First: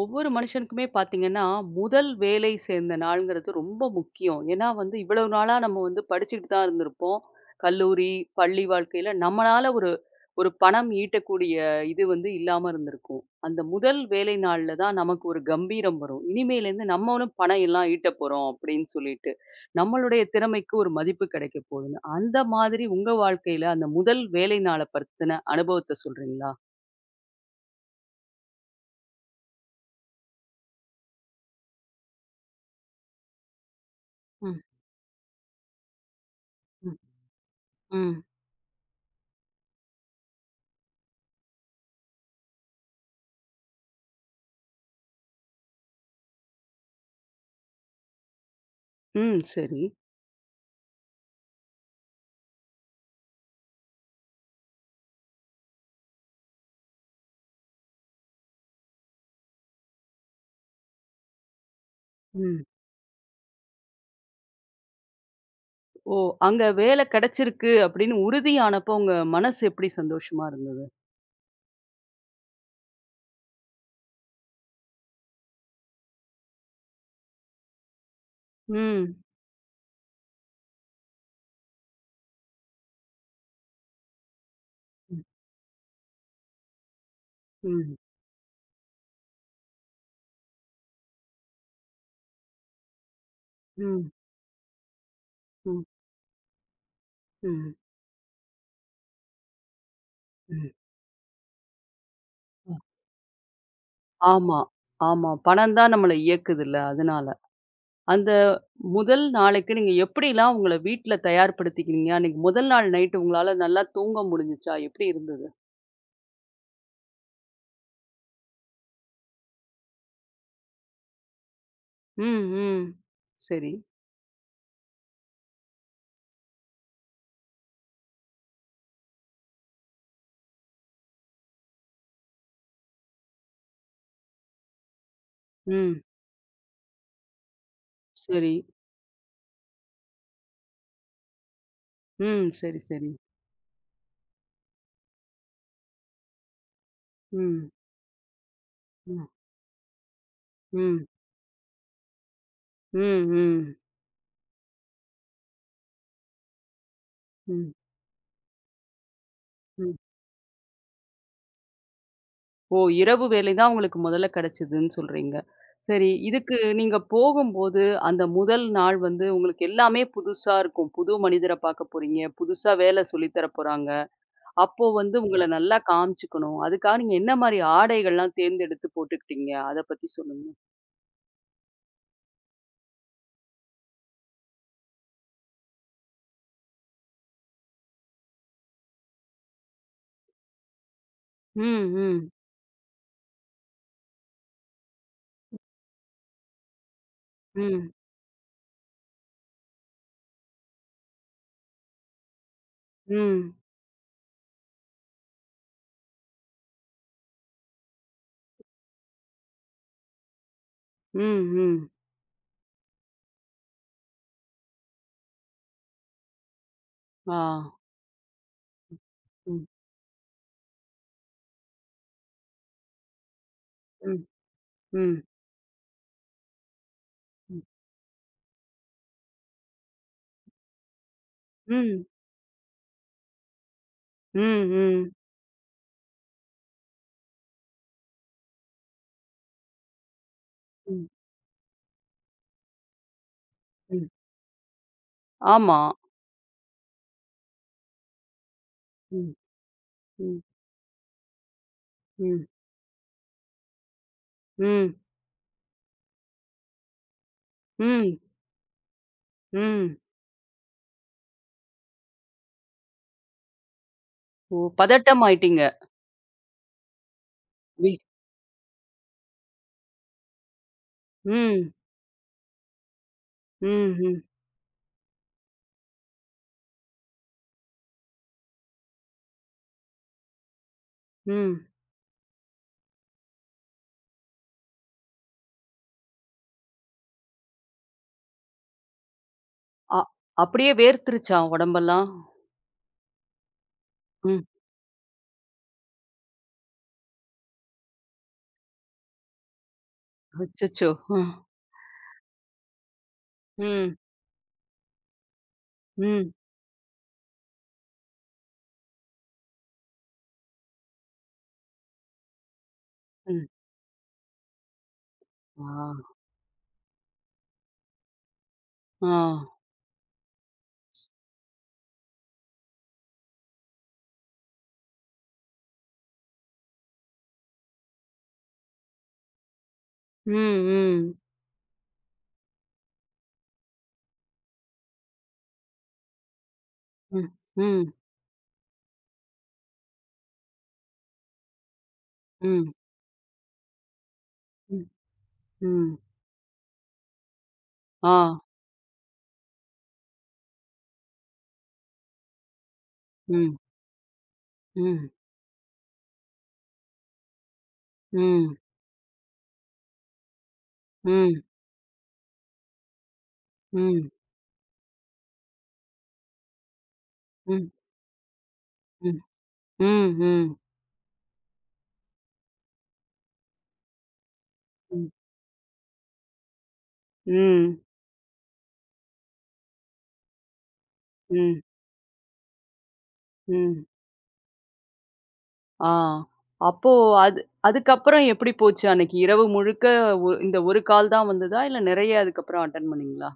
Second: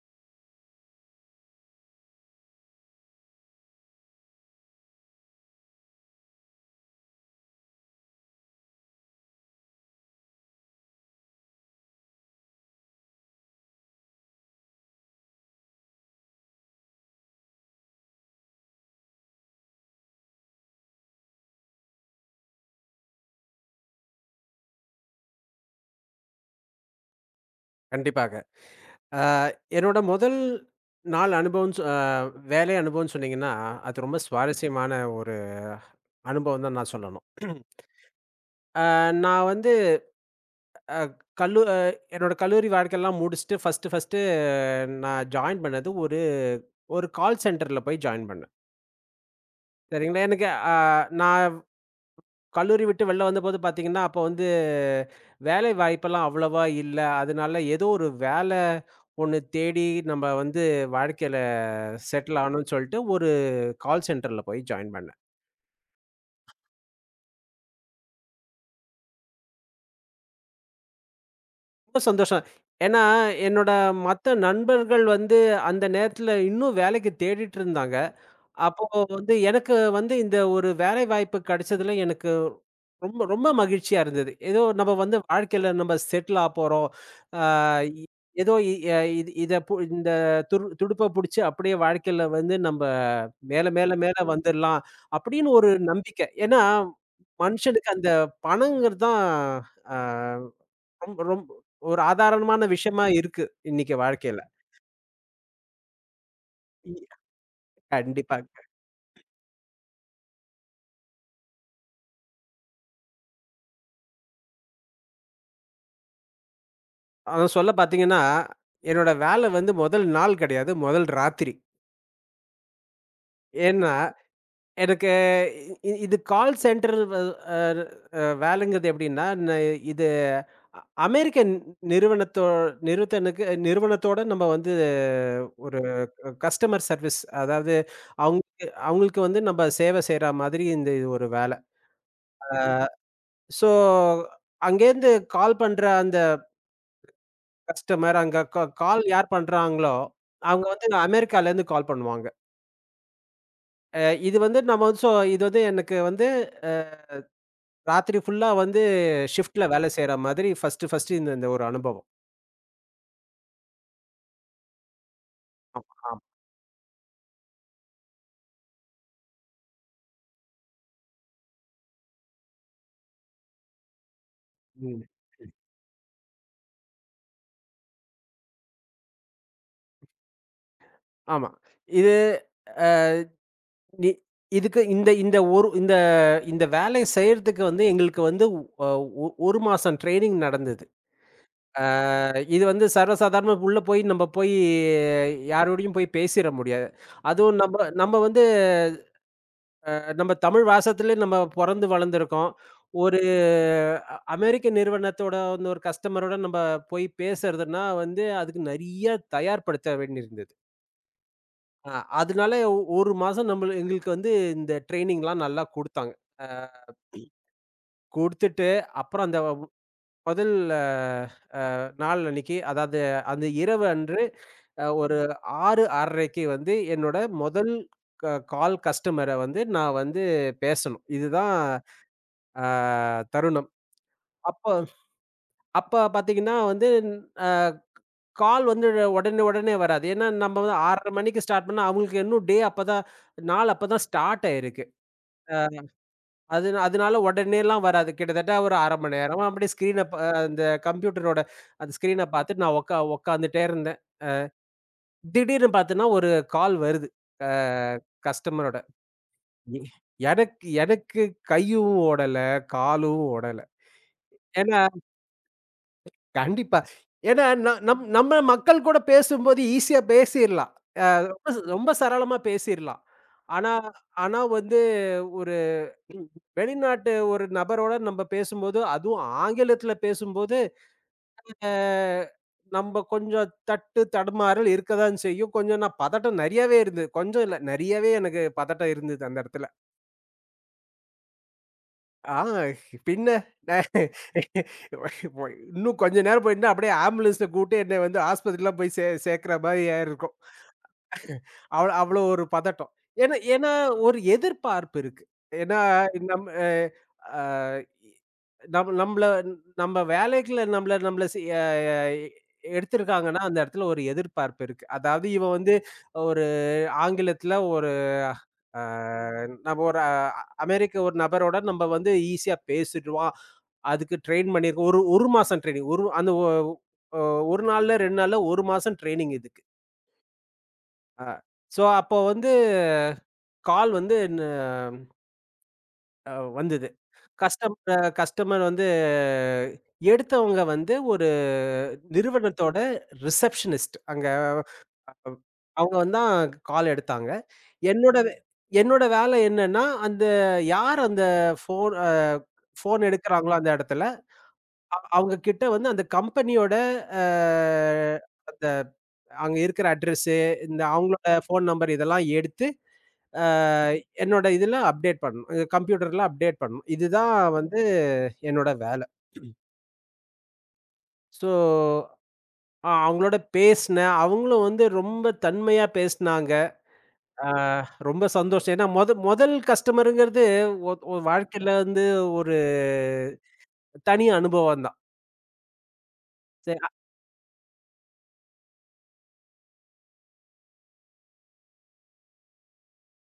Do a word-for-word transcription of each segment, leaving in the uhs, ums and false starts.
ஒவ்வொரு மனுஷனுக்குமே பார்த்தீங்கன்னா, முதல் வேலை சேர்ந்த நாள்ங்கிறது ரொம்ப முக்கியம். ஏன்னா வந்து இவ்வளவு நாளா நம்ம வந்து படிச்சுட்டு தான் இருந்திருப்போம். கல்லூரி, பள்ளி வாழ்க்கையில நம்மளால ஒரு ஒரு பணம் ஈட்டக்கூடிய இது வந்து இல்லாம இருந்திருக்கும். அந்த முதல் வேலை நாள்ல தான் நமக்கு ஒரு கம்பீரம் வரும். இனிமேலேருந்து நம்மளும் பணம் எல்லாம் ஈட்டப் போறோம் அப்படின்னு சொல்லிட்டு. நம்மளுடைய திறமைக்கு ஒரு மதிப்பு கிடைக்கப் போகுதுன்னு. அந்த மாதிரி உங்க வாழ்க்கையில அந்த முதல் வேலை நாள பத்தின அனுபவத்த சொல்றீங்களா? கண்டிப்பாக. அ என்னோட முதல் நாள் அனுபவம் சொ அ வேலை அனுபவம்னு சொன்னீங்கன்னா, அது ரொம்ப ம், சுவாரஸ்யமான ஒரு அனுபவம் தான் நான் ம், சொல்லணும். ம். அ நான் வந்து அ கல்லு அ என்னோட கல்லூரி வாழ்க்கையெல்லாம் முடிச்சுட்டு ஃபர்ஸ்ட்டு ஃபர்ஸ்ட்டு நான் ஜாயின் பண்ணது ஒரு ஒரு கால் சென்டர்ல போய் ஜாயின் பண்ணேன். ம். சரி. சரிங்களா? எனக்கு அ நான் கல்லூரி விட்டு வெளில வந்தபோது பார்த்தீங்கன்னா, அப்ப வந்து வேலை வாய்ப்பெல்லாம் அவ்வளவா இல்ல. அதனால ஏதோ ஒரு வேல ஒண்ணு தேடி நம்ம வந்து வாழ்க்கையில செட்டில் ஆகணும்னு சொல்லிட்டு ஒரு கால் சென்டர்ல போய் ஜாயின் பண்ணேன். ஓ! அங்க வேலை கிடைச்சிருக்கு அப்படின்னு உறுதியானப்போ உங்க மனசு எப்படி சந்தோஷமா இருந்தது? ரொம்ப சந்தோஷம். ஏன்னா, என்னோட மத்த நண்பர்கள் வந்து அந்த நேரத்துல இன்னும் வேலைக்கு தேடிட்டு இருந்தாங்க. அப்போ ம். வந்து எனக்கு வந்து இந்த ஒரு வேலை வாய்ப்பு கிடைச்சதுல எனக்கு ரொம்ப, ரொம்ப மகிழ்ச்சியா இருந்தது. ஏதோ நம்ம வந்து ம். வாழ்க்கையில நம்ம செட்டில் ஆப்போறோம். ஆ ம். இ ஏதோ இ அ இது இத பு இந்த துரு துடுப்ப புடிச்சு அப்படியே வாழ்க்கையில வந்து நம்ப மேல, மேல, ம். மேல வந்துரலாம் அப்படின்னு ஒரு ம். நம்பிக்கை. ஏன்னா, ம். மனுஷனுக்கு அந்த பணங்கிறது தான் ஆ ம். ரொம் ரொம் ஒரு ஆதாரமான அ. விஷயமா இருக்கு இன்னைக்கு வாழ்க்கையில. ஆமா, ஆமா. பணம் தான் நம்மள இயக்குதுல்ல. இ அதனால. அந்த கண்டிப்பா. முதல் நாளைக்கு நீங்க எப்படிலாம் உங்கள வீட்ல தயார்படுத்திக்கினீங்க? அன்னைக்கு முதல் நாள் நைட் உங்களால நல்லா தூங்க முடிஞ்சுச்சா? எப்படி இருந்தது? அதுவும் சொல்ல பார்த்தீங்கன்னா, என்னோட வேலை வந்து முதல் நாள் கிடையாது, முதல் ராத்திரி. ம். ம். சரி. ஏன்னா எனக்கு இ இ- இது கால் சென்டர் வ அ அ வேலைங்கிறது எப்படின்னா, ந இது அ அமெரிக்கன் நிறுவனத்தோ நிறுவத்தனுக்கு நிறுவனத்தோட நம்ம வந்து ஒரு ம். க கஸ்டமர் சர்வீஸ், அதாவது சரி. அவங்களுக்கு அவங்களுக்கு வந்து நம்ம சேவை செய்ற மாதிரி இந்த இது ஒரு வேலை. ம். அ சரி, சரி. ஸோ அங்கேருந்து கால் பண்ற அந்த ம். கஸ்டமர், அங்க க கால் ம். யார் பண்றாங்களோ, அவங்க வந்து ம். அமெரிக்காலேருந்து கால் பண்ணுவாங்க. ம். ம். அ இது வந்து நம்ம வந்து ஸோ இது வந்து எனக்கு வந்து ம். ராத்திரி ஃபுல்லா வந்து ஷிஃப்ட்ல வேலை ம். செய்ற மாதிரி ஃபர்ஸ்ட்டு, ஃபர்ஸ்ட்டு இந்த இந்த ஒரு அனுபவம். ஓ! இரவு வேலை தான் உங்களுக்கு முதல்ல கிடைச்சதுன்னு சொல்றீங்க. ஆமா, சரி, ஆமா. இதுக்கு நீங்க போகும்போது, அந்த முதல் நாள் வந்து உங்களுக்கு எல்லாமே புதுசா இருக்கும். புது மனிதர பாக்க போறீங்க, புதுசா வேலை சொல்லி தர போறாங்க. அப்போ ம். வந்து உங்கள நல்லா காமிச்சுக்கணும். அதுக்காக நீங்க என்ன மாரி ஆடைகள்லாம் தேர்ந்தெடுத்து போட்டுக்கிட்டீங்க? அத பத்தி சொல்லுங்க. ஆமா. இது அ இ இதுக்கு இந்த இந்த ஒரு இந்த இந்த வேலை செய்றதுக்கு வந்து எங்களுக்கு வந்து அ ஒ ஒரு மாசம் ட்ரெய்னிங் நடந்தது. ஆ ம், ம், இது வந்து சர்வசாதாரணமா உள்ள போய் நம்ம போய் யாரோடையும் போய் பேசிற முடியாது. அதுவும் நம்ப ம், நம்ம வந்து நம்ம தமிழ் வாசத்திலே நம்ம பொறந்து வளர்ந்துருக்கோம். ஒரு ம், அ அமெரிக்க நிறுவனத்தோட வந்து ஒரு கஸ்டமரோட நம்ம போய் பேசுறதுன்னா வந்து, அதுக்கு நெறைய தயார்படுத்த வேண்டியிருந்தது. ம், ம். அ அதனால ஒரு மாசம் நம்மள எங்களுக்கு வந்து இந்த ட்ரெய்னிங்லாம் நல்லா குடுத்தாங்க. அ ஆ. குடுத்துட்டு, அப்புறம் அந்த ம், முதல் அ அ, நாள் அன்னைக்கு, அதாவது அந்த இரவு அன்று ம், அ ஒரு ம், ஆறு, 6:30க்கு வந்து என்னோட ம், முதல் க கால் கஸ்டமர வந்து நான் வந்து பேசணும். இதுதான் ம், ஆ தருணம். அப்போ ம், அப்ப பார்த்தீங்கன்னா வந்து அ கால் வந்து உடனே உடனே வராது. ஏன்னா நம்ம வந்து ம், ஆறு முப்பது மணிக்கு ஸ்டார்ட் பண்ணா, அவங்களுக்கு இன்னும் டே அப்பதான் நாள் அப்பதான் ம். ஸ்டார்ட் ஆயிருக்கு. அ ஆமா. அது அதனால உடனேலாம் வராது. கிட்டத்தட்ட ஒரு அரை மணி ம், நேரமா அப்படியே ஸ்க்ரீன ப ம், அந்த கம்ப்யூட்டரோட அந்த ஸ்க்ரீன ம், பார்த்துட்டு நான் உட்கா உட்காந்துட்டே இருந்தேன். ம், திடீர்னு பார்த்தேன்னா ஒரு கால் வருது. அ ம், கஸ்டமரோட. எ ம். எனக்கு எனக்கு கையும் ஓடல, காலும் ஓடல. ஓ! ஏன்னா பதட்டம் ஆயிட்டீங்க. கண்டிப்பா. ஏன்னா நான் வி நம் நம்ம மக்கள் கூட பேசும்போது ஈஸியா பேசிர்லாம். அ ரொம்ப ச- ம். ரொம்ப சரளமா பேசிர்லாம். ஆனா ம். ம். ஆனா வந்து ஒரு ம், வெளிநாட்டு ஒரு நபரோட நம்ம பேசும்போது, அதுவும் ஆங்கிலத்தில பேசும்போது, ம். அ நம்ம கொஞ்சம் தட்டு தடுமாறல் இருக்க தான் செய்யும். கொஞ்சம் நான் பதட்டம் நெறையாவே இருந்தது. கொஞ்சம் இல்ல, நெறையாவே எனக்கு பதட்டம் இருந்தது அந்த இடத்துல. அ அப்படியே வேர்த்துருச்சா உடம்பெல்லாம்? ஆ பின்ன நான் ம். இன்னும் கொஞ்ச நேரம் போயிருந்தா அப்படியே ஆம்புலன்ஸ்ல கூட்டு என்னை வந்து ஆஸ்பத்திரிலாம் போய் சே சேர்க்கிற மாரி ஆயிருக்கும். அச்சச்சோ! அ. அவ் அவ்ளோ ஒரு பதட்டம். ஏன்னா ஏன்னா ம். ஒரு எதிர்பார்ப்பு இருக்கு. ஏன்னா ம். நம் அ அ நம் நம்மள நம்ம வேலைக்குள்ள நம்மள நம்மள சி அ எடுத்திருக்காங்கன்னா, ம். அந்த இடத்துல ஒரு எதிர்பார்ப்பு இருக்கு. அதாவது இவன் ஆ. வந்து ஒரு ஆங்கிலத்துல ஒரு அ ஆ. நம்ம ஒரு அஹ், அமெரிக்க ஒரு நபரோட நம்ம வந்து ஈஸியா பேசிடுவோம். அதுக்கு ட்ரெயின் பண்ணியிருக்கோம். ஒரு 1 மாசம் ட்ரெய்னிங். ஒரு அந்த ஒ அ ஒரு நாள்ல, ரெண்டு நாள்ல ஒரு மாசம் ட்ரெய்னிங் இதுக்கு. ம். ம். ஆ. ஸோ அப்போ வந்து கால் வந்து ந அ வந்தது. ம். கஸ்டம் ம். அ கஸ்டமர் வந்து எடுத்தவங்க வந்து ஒரு ம். நிறுவனத்தோட ரிசப்ஷனிஸ்ட். அங்க ம். ம். அவங்க வந்து தான் கால் எடுத்தாங்க. ஆ. என்னோட வே என்னோட வேலை என்னன்னா, அந்த யார் அந்த ஃபோன் அ ஃபோன் எடுக்கிறாங்களோ ம். அந்த இடத்துல அ ம். அவங்க கிட்ட வந்து அந்த கம்பெனியோட அ ம். அந்த அங்க இருக்கிற அட்ரஸு, இந்த அவங்களோட ம். ஃபோன் நம்பர் இதெல்லாம் எடுத்து, அ ம். என்னோட இதுல அப்டேட் பண்ணணும். அ கம்ப்யூட்டர்ல அப்டேட் பண்ணணும். இதுதான் ம். வந்து என்னோட வேல. ம். ம். ம். ஸோ அ அவங்களோட பேசினேன். அவங்களும் வந்து ம். ரொம்ப தன்மையா பேசினாங்க. அ ம். ரொம்ப சந்தோஷம். ஏன்னா மொத முதல் கஸ்டமருங்கிறது ஒ ஒரு ம். வாழ்க்கையில வந்து ஒரு ம். தனி அனுபவம் தான். ஆ. சரி அ அப்போ அது அதுக்கப்புறம் எப்படி போச்சு? அன்னைக்கு இரவு முழுக்க ஒ இந்த ஒரு கால் தான் வந்ததா? இல்ல நெறைய அதுக்கப்புறம் அட்டெண்ட் பண்ணீங்களா?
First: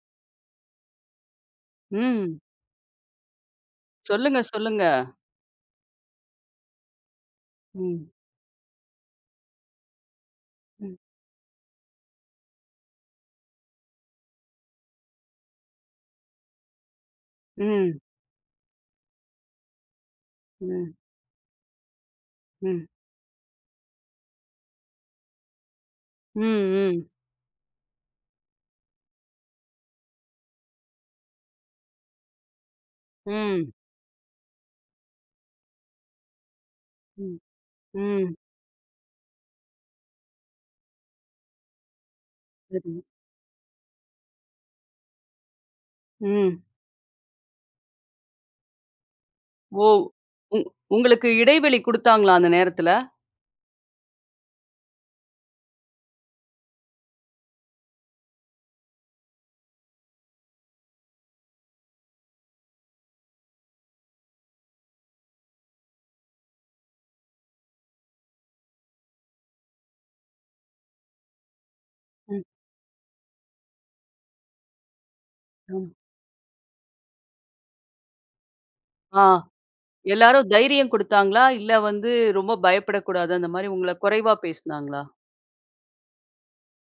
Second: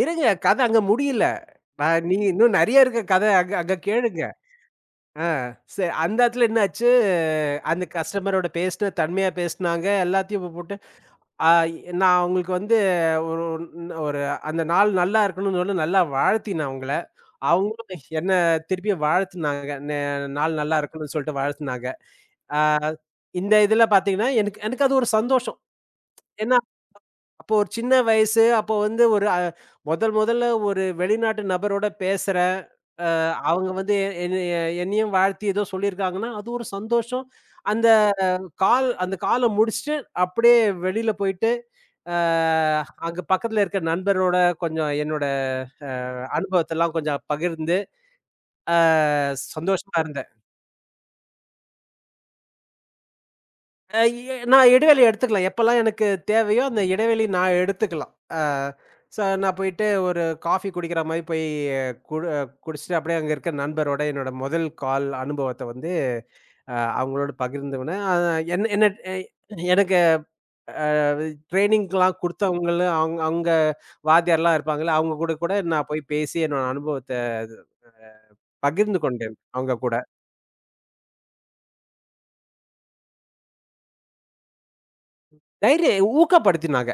இருங்க, கதை அங்க முடியல. ஆ, நீங்க ம். இன்னும் நெறைய இருக்கு கத. அங்க அங்க கேளுங்க. சொல்லுங்க, சொல்லுங்க. ஆ சரி, அந்த இடத்துல என்னாச்சு, அந்த ம். கஸ்டமரோட பேசின, தன்மையா பேசினாங்க. எல்லாத்தையும் போட்டு ம். ஆ நான் அவங்களுக்கு வந்து ஒரு ஒரு அந்த நாள் நல்லா இருக்கணும்னு சொல்லி நல்லா வாழ்த்தினேன் அவங்கள. ம். அவங்களும் என்ன திருப்பியும் வாழ்த்துனாங்க. ந நாள் நல்லா ம். இருக்கணும்னு சொல்லிட்டு வாழ்த்துனாங்க. ம். இந்த இதில பார்த்தீங்கன்னா, எனக்கு எனக்கு அது ஒரு சந்தோஷம். ம். ஏன்னா ம். அப்போ ஒரு சின்ன வயசு. அப்போ வந்து ஒரு அ முதல் முதல்ல ஒரு வெளிநாட்டு நபரோட பேசுறேன். அ அவங்க ம். வந்து எ- என்னைய என்னையும் வாழ்த்தி ஏதோ சொல்லியிருக்காங்கன்னா, அது ஒரு சந்தோஷம். ம். அந்த ம். கால் அந்த கால முடிச்சுட்டு அப்படியே வெளியில போயிட்டு, அ சரி. அங்க பக்கத்துல இருக்க நண்பரோட கொஞ்சம் என்னோட அ ம். அனுபவத்தெல்லாம் கொஞ்சம் பகிர்ந்து, அ ஓ! சந்தோஷமா இருந்தது. உ உங்களுக்கு இடைவெளி குடுத்தாங்களா அந்த நேரத்துல? அ எ நான் இடைவெளி எடுத்துக்கலாம். எப்பலாம் எனக்கு தேவையோ, அந்த இடைவெளி நான் எடுத்துக்கலாம். அ சோ நான் போயிட்டு ஒரு காஃபி குடிக்கிற மாரி போய் அஹ், குடு குடிச்சுட்டு அப்படியே அங்க இருக்க நண்பரோட என்னோட முதல் கால் அனுபவத்த வந்து அ அவங்களோட பகிர்ந்துவனே. அ என்ன என்ன எ எனக்கு அ ட்ரெய்னிங்லாம் ம். குடுத்தவங்களும் அவங்க அவங்க வாத்தியார்லாம் இருப்பாங்கல்ல, அவங்க கூட கூட நான் ம். போய் பேசி என்னோட அனுபவத்த பகிர்ந்து ஆ. கொண்டேன், அவங்க கூட. எல்லாரும் தைரியம் குடுத்தாங்களா? இல்ல வந்து ரொம்ப பயப்படக்கூடாது அந்த மாரி உங்கள குறைவா பேசுனாங்களா? தைரிய ஊக்கப்படுத்தினாங்க.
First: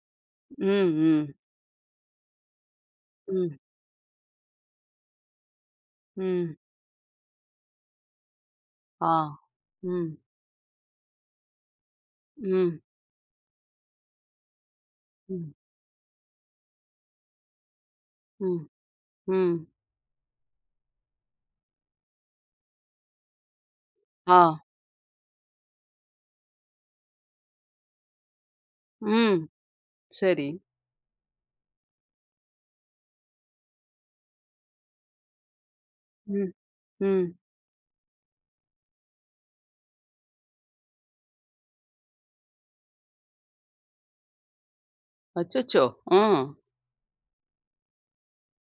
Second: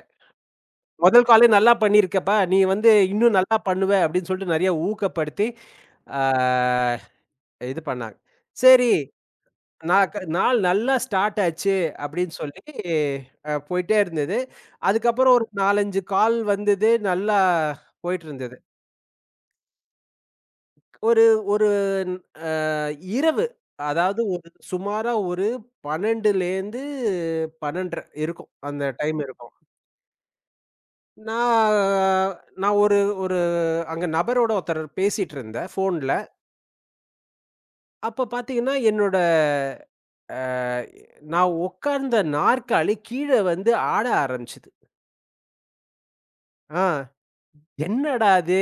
ம். முதல் ம். காலே நல்லா பண்ணியிருக்கப்பா! நீ வந்து இன்னும் நல்லா ம். பண்ணுவ அப்டின்னு சொல்லிட்டு நெறைய ஊக்கப்படுத்தி, ஆ ம். இது பண்ணாங்க. சரி, ஆ. நான் ம். க நாள் நல்லா ஸ்டார்ட் ஆச்சு அப்டின்னு சொல்லி ம். அ போயிட்டே இருந்தது. அதுக்கப்புறம் ஒரு ம். நான்கு, அஞ்சு கால் வந்தது. நல்லா போயிட்டு இருந்தது. ம். ம். ஒரு ஒரு ந- அ இரவு, அதாவது ஆ. ஒரு சுமாரா ஒரு பன்னிரண்டிலேருந்து பன்னிரண்டு முப்பது இருக்கும். அந்த டைம் ம். இருக்கும். சரி. நான் நான் ஒரு ஒரு அங்க நபரோட ஒருத்தர் பேசிட்டு இருந்தேன் ஃபோன்ல. ம். ம். அப்ப பார்த்தீங்கன்னா, என்னோட அ நான் உட்கார்ந்த நாற்காலி கீழ வந்து ஆட ஆரம்பிச்சது. அச்சச்சோ! ஆ. ஆ என்னடா இது?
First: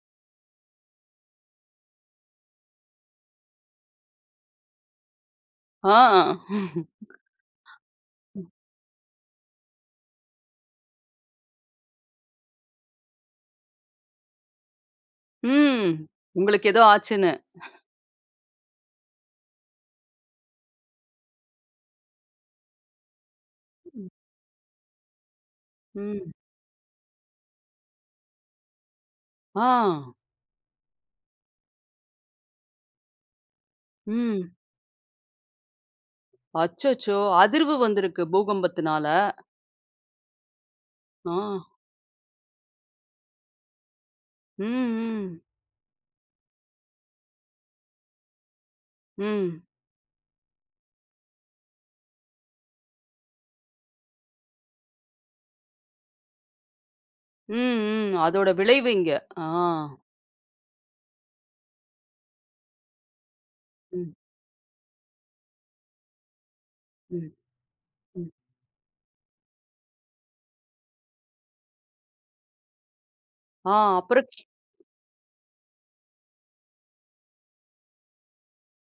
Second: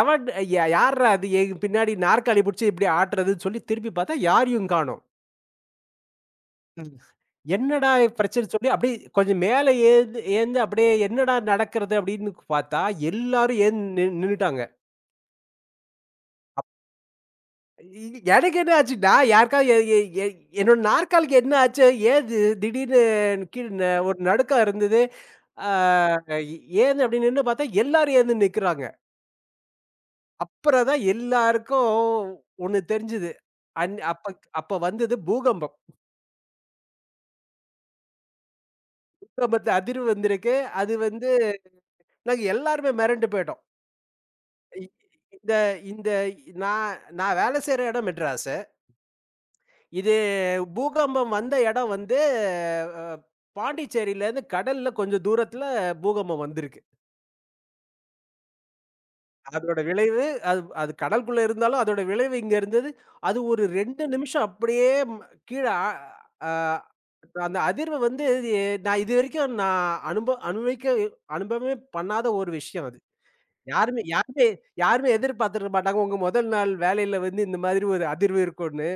எவன் யா யார்ரா அது, என் பின்னாடி நாற்காலி புடிச்சு இப்படி ஆட்டுறதுன்னு சொல்லி திருப்பி பார்த்தா யாரையும் காணோம். ஆ. ம். என்னடா பிரச்சனை சொல்லி அப்படியே கொஞ்சம் மேல ஏந்து ஏந்து அப்படியே என்னடா நடக்கிறது அப்படின்னு பார்த்தா எல்லாரும் ஏந்து நின் நின்னுட்டாங்க. ம். உங்களுக்கு ஏதோ ஆச்சுன்னு. இ எனக்கு என்ன ஆச்சு? நான் யாருக்காவது எ எ எ என்னோட நாற்காலிக்கு என்ன ஆச்சு? ஏன் இது திடீர்னு கீழ் ந ஒரு நடுக்கம் இருந்தது. ஆ ம். ஏன் அப்டின்னு நின்னு பார்த்தா, எல்லாரும் எழுந்து நிக்கிறாங்க. ஆ. அப்புறம் தான் எல்லாருக்கும் ஒண்ணு தெரிஞ்சது. அன் அப்ப ம். அப்ப வந்தது பூகம்பம். அச்சச்சோ! அதிர்வு வந்திருக்கு பூகம்பத்துனால. பூகம்பத்துல அதிர்வு வந்திருக்கு. அது வந்து ஆ. நாங்க எல்லாருமே மிரண்டு போயிட்டோம். ம். இ ம். இந்த இந்த நான் நான் வேலை செய்ற இடம் மெட்ராஸ். ம். இது பூகம்பம் வந்த இடம் வந்து அ பாண்டிச்சேரியிலேருந்து கடல்ல கொஞ்சம் தூரத்தில பூகம்பம் வந்திருக்கு. ம். ம். அதோட விளைவு இங்க. ஆ. அதோட விளைவு, அது அது கடலுக்குள்ள இருந்தாலும் அதோட விளைவு இங்க இருந்தது. அது ஒரு ரெண்டு ம். நிமிஷம் அப்படியே ம் கீழ ஆ அ ம். அந்த அதிர்வு வந்து ம். எ நான் இதுவரைக்கும் நான் அனுப அனுபவிக்க அனுபவமே பண்ணாத ஒரு விஷயம் அது. ஆ. யாருமே அப்புறம் கீ யாருமே யாருமே எதிர்பார்த்திருக்க மாட்டாங்க. உங்க முதல் நாள் வேலையில வந்து இந்த மாதிரி ஒரு அதிர்வு இருக்கும்னு.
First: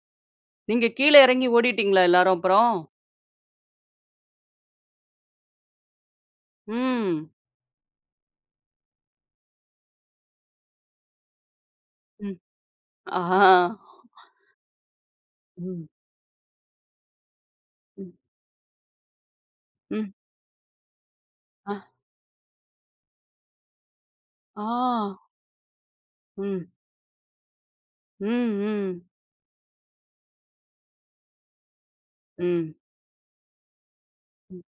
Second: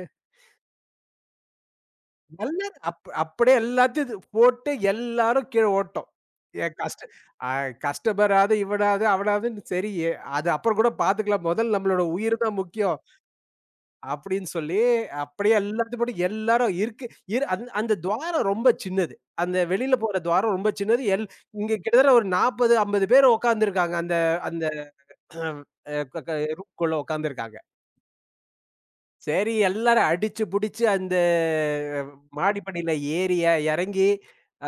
நீங்க கீழ இறங்கி ஓடிட்டீங்களா எல்லாரும் நல்லா அப்புறம்? அப் அப்படியே எல்லாத்தையும் இது போட்டு எல்லாரும் கீழ ஓட்டோம். எ கஷ்ட ம். அ கஸ்டமராவது, இவனாவது, அவனாவதுன்னு சரி, அது அப்புறம் கூட பார்த்துக்கலாம். முதல்ல நம்மளோட உயிர் ம். தான் முக்கியம். ஆ. அப்படின்னு சொல்லி அப்படியே ம். எல்லாத்தையும் போட்டு எல்லாரும் இருக்கு இரு அந் அந்த ம். துவாரம் ரொம்ப சின்னது. அந்த வெளியில ம். போற துவாரம் ரொம்ப சின்னது. எல் இங்க அ. கிட்டத்தட்ட ஒரு நாற்பது, ஐம்பது பேர் உட்கார்ந்திருக்காங்க. அந்த ஆ. அந்த அ க க ம். ரூம்க்குள்ள உட்கார்ந்திருக்காங்க. ம், ம். சரி, எல்லாரும் அடிச்சு புடிச்சு அந்த அஹ், மாடி ம். படியில ஏறி எ எறங்கி,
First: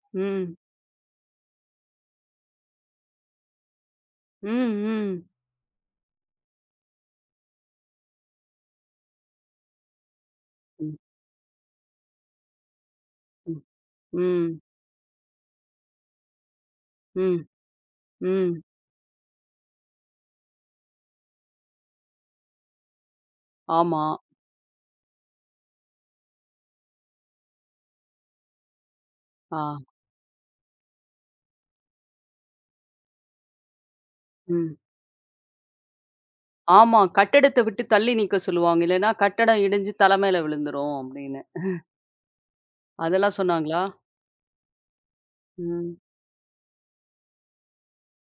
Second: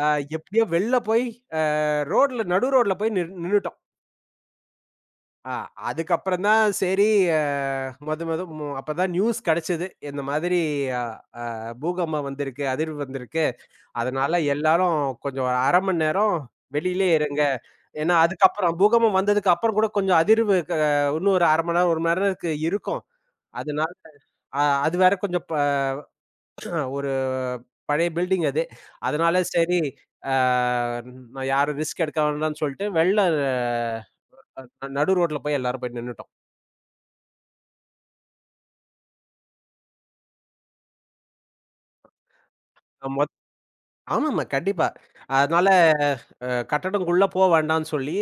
அ ம். எப்டியோ வெளில போய், அ ரோட்ல நடு ரோட்ல போய் நின் நின்னுட்டோம். ம். அ அதுக்கப்புறம் தான் சரி, அ மொத மொத மு அப்பதான் நியூஸ் கெடச்சது. இந்த மாதிரி ம். அ பூகம்பம் வந்திருக்கு, அதிர்வு வந்திருக்கு. ம். அதனால ம். எல்லாரும் கொஞ்சம் அரை மணி நேரம் வெளியிலயே ம். இருங்க. ஏன்னா ம். அதுக்கப்புறம் பூகம்பம் வந்ததுக்கு அப்புறம் கூட கொஞ்சம் அதிர்வு க இன்னும் ஒரு அரை மணி நேரம், ஒரு மணி நேரத்துக்கு இருக்கும். அதனால ஆமா. அ அது வேற கொஞ்சம் ப ஒரு பழைய பில்டிங் அது. அதனால ஆ. சரி, அ நான் யாரும் ரிஸ்க் எடுக்க வேண்டாம்னு சொல்ட்டு, வெள்ள ம். நடு ரோட்ல போய் எல்லாரும் போய் நின்னுட்டோம். ஆமா. கட்டடத்த விட்டு தள்ளி நிக்க சொல்லுவாங்க. இல்லன்னா கட்டடம் இடிஞ்சு தலை மேல விழுந்துரும் அப்படின்னு. அ மொத் அதெல்லாம் சொன்னாங்களா? ஆமாமா, கண்டிப்பா. அதனால ம். அ கட்டடங்குள்ள போ வேண்டாம்னு சொல்லி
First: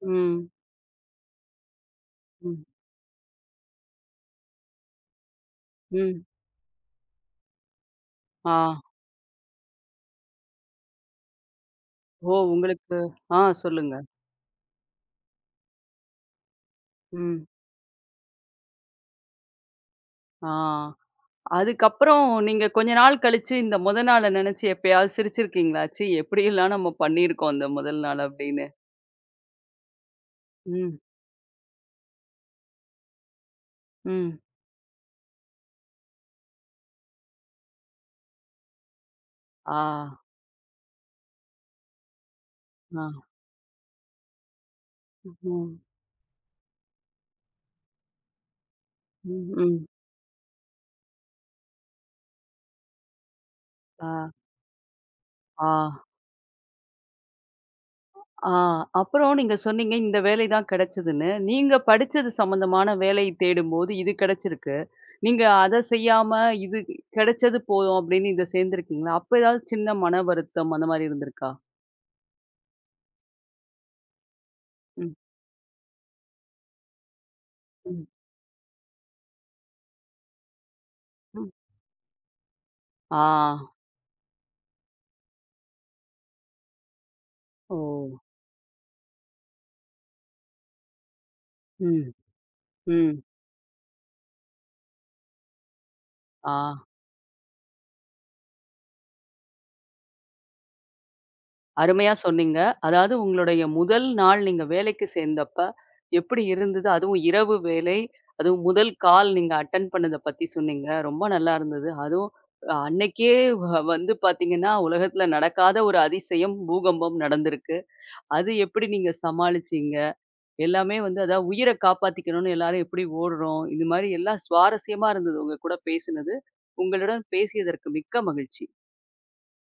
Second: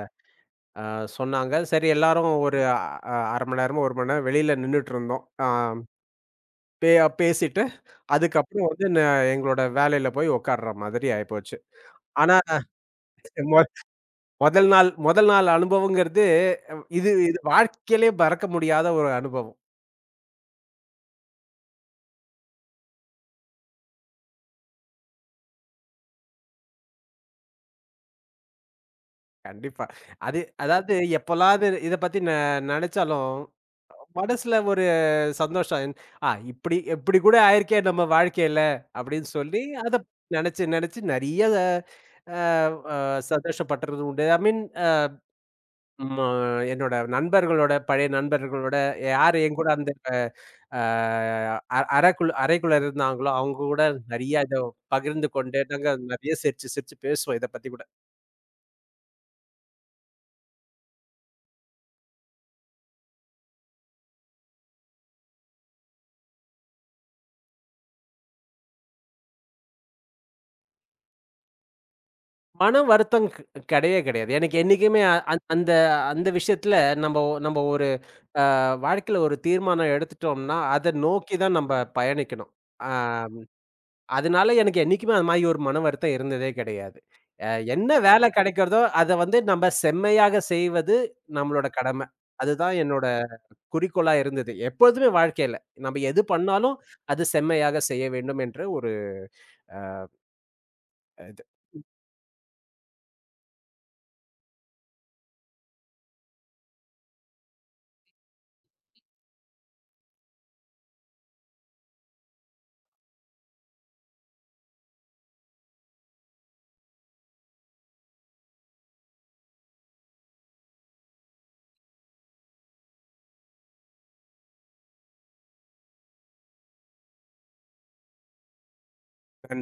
ம். அ சொன்னாங்க. சரி எல்லாரும் ஒரு ம். அ அரை மணி நேரமோ, ஒரு மணி நேரம் வெளியில நின்னுட்டுருந்தோம். அ ம். பே பேசிட்டு, ஆ. அதுக்கப்புறம் வந்து ந எங்களோட வேலையில போய் உட்கார்ற மாதிரி ஆயிப்போச்சு. ஓ! ஆனா உங்களுக்கு ஆ மொ சொல்லுங்க. முதல் நாள் முதல் நாள் அனுபவங்கிறது இது இது ம். வாழ்க்கையிலே மறக்க முடியாத ஒரு அனுபவம். ஆ. அதுக்கப்புறம் நீங்க கொஞ்ச நாள் கழிச்சு இந்த முதல் நாள நினைச்சு எப்பயாவது சிரிச்சிருக்கீங்களா? ச்சீ எப்படியெல்லாம் நம்ம பண்ணியிருக்கோம் அந்த முதல் நாள் அப்படின்னு? கண்டிப்பா. அது அதாவது ம். எப்போலாவது இத பத்தி நெ நெனச்சாலும், ம். மனசுல ஒரு சந்தோஷம். "ஆ இப்டி இப்டி கூட ஆயிருக்கே நம்ம வாழ்க்கையில" அப்டின்னு சொல்லி ஆ, அத நெனச்சு நெனச்சு நெறைய அ அ ஆ. சந்தோஷப்பட்டறது உண்டு. ஐ மீன் அ ம், ம். அ என்னோட நண்பர்களோட, பழைய நண்பர்களோட யார் ம், என் கூட ம். அந்த அ அ அறைக்குள் அறைக்குள்ள இருந்தாங்களோ, அவங்க கூட ஆ, நெறைய இத பகிர்ந்து கொண்டு, ஆ, நாங்க நெறைய சிரிச்சு சிரிச்சு பேசுவோம் இத பத்தி கூட. ஆ. அப்புறம் நீங்க சொன்னீங்க, இந்த வேலை தான் கிடைச்சதுன்னு. நீங்க படிச்சது சம்மந்தமான வேலை தேடும்போது இது கிடைச்சிருக்கு. நீங்க அத செய்யாம, இது கிடைச்சது போதும் அப்படின்னு இத சேர்ந்திருக்கீங்களா? அப்ப ஏதாவது சின்ன மன வருத்தம் அந்த மாரி இருந்திருக்கா? மன வருத்தம் க் கெடையவே கெடையாது. எனக்கு என்னைக்குமே ம், அந் அந்த அந்த விஷயத்துல நம்ப நம்ப ஒரு ம், அ வாழ்க்கையில ஒரு தீர்மானம் எடுத்துட்டோம்னா, அத நோக்கி ம். தான் நம்ப பயணிக்கணும். ஆ. ஆ. அதனால எனக்கு என்னைக்குமே அது மாரி ஒரு மன வருத்தம் இருந்ததே கிடையாது. அ ஓ! என்ன வேலை கண்டிப்பா கிடைக்கிறதோ, அத வந்து நம்ப செம்மையாக செய்வது நம்மளோட கடமை. ம், அதுதான் என்னோட ம். குறிக்கோளா இருந்தது எப்பொழுதுமே வாழ்க்கையில. நம்ம எது ஆ. பண்ணாலும், அது செம்மையாக செய்ய வேண்டும் என்று ஒரு அ இது. அருமையா சொன்னீங்க. அதாவது உங்களுடைய முதல் நாள் நீங்க வேலைக்கு சேர்ந்தப்ப, எப்படி இருந்தது? அதுவும் இரவு வேலை, அதுவும் முதல் கால் நீங்க அட்டெண்ட் பண்ணத பத்தி சொன்னீங்க. ரொம்ப நல்லா இருந்தது. அதுவும் அஹ், அன்னைக்கே வ வந்து பார்த்தீங்கன்னா, உலகத்துல நடக்காத ஒரு அதிசயம், பூகம்பம் நடந்திருக்கு. அது எப்படி நீங்க சமாளிச்சீங்க? எல்லாமே வந்து அதாவது உயிர காப்பாத்திக்கணும்னு எல்லாரும் எப்படி ஓடுறோம்? இது மாரி எல்லாம் சுவாரஸ்யமா இருந்தது உங்க கூட பேசினது. உங்களுடன் பேசியதற்கு மிக்க மகிழ்ச்சி. நன்றி.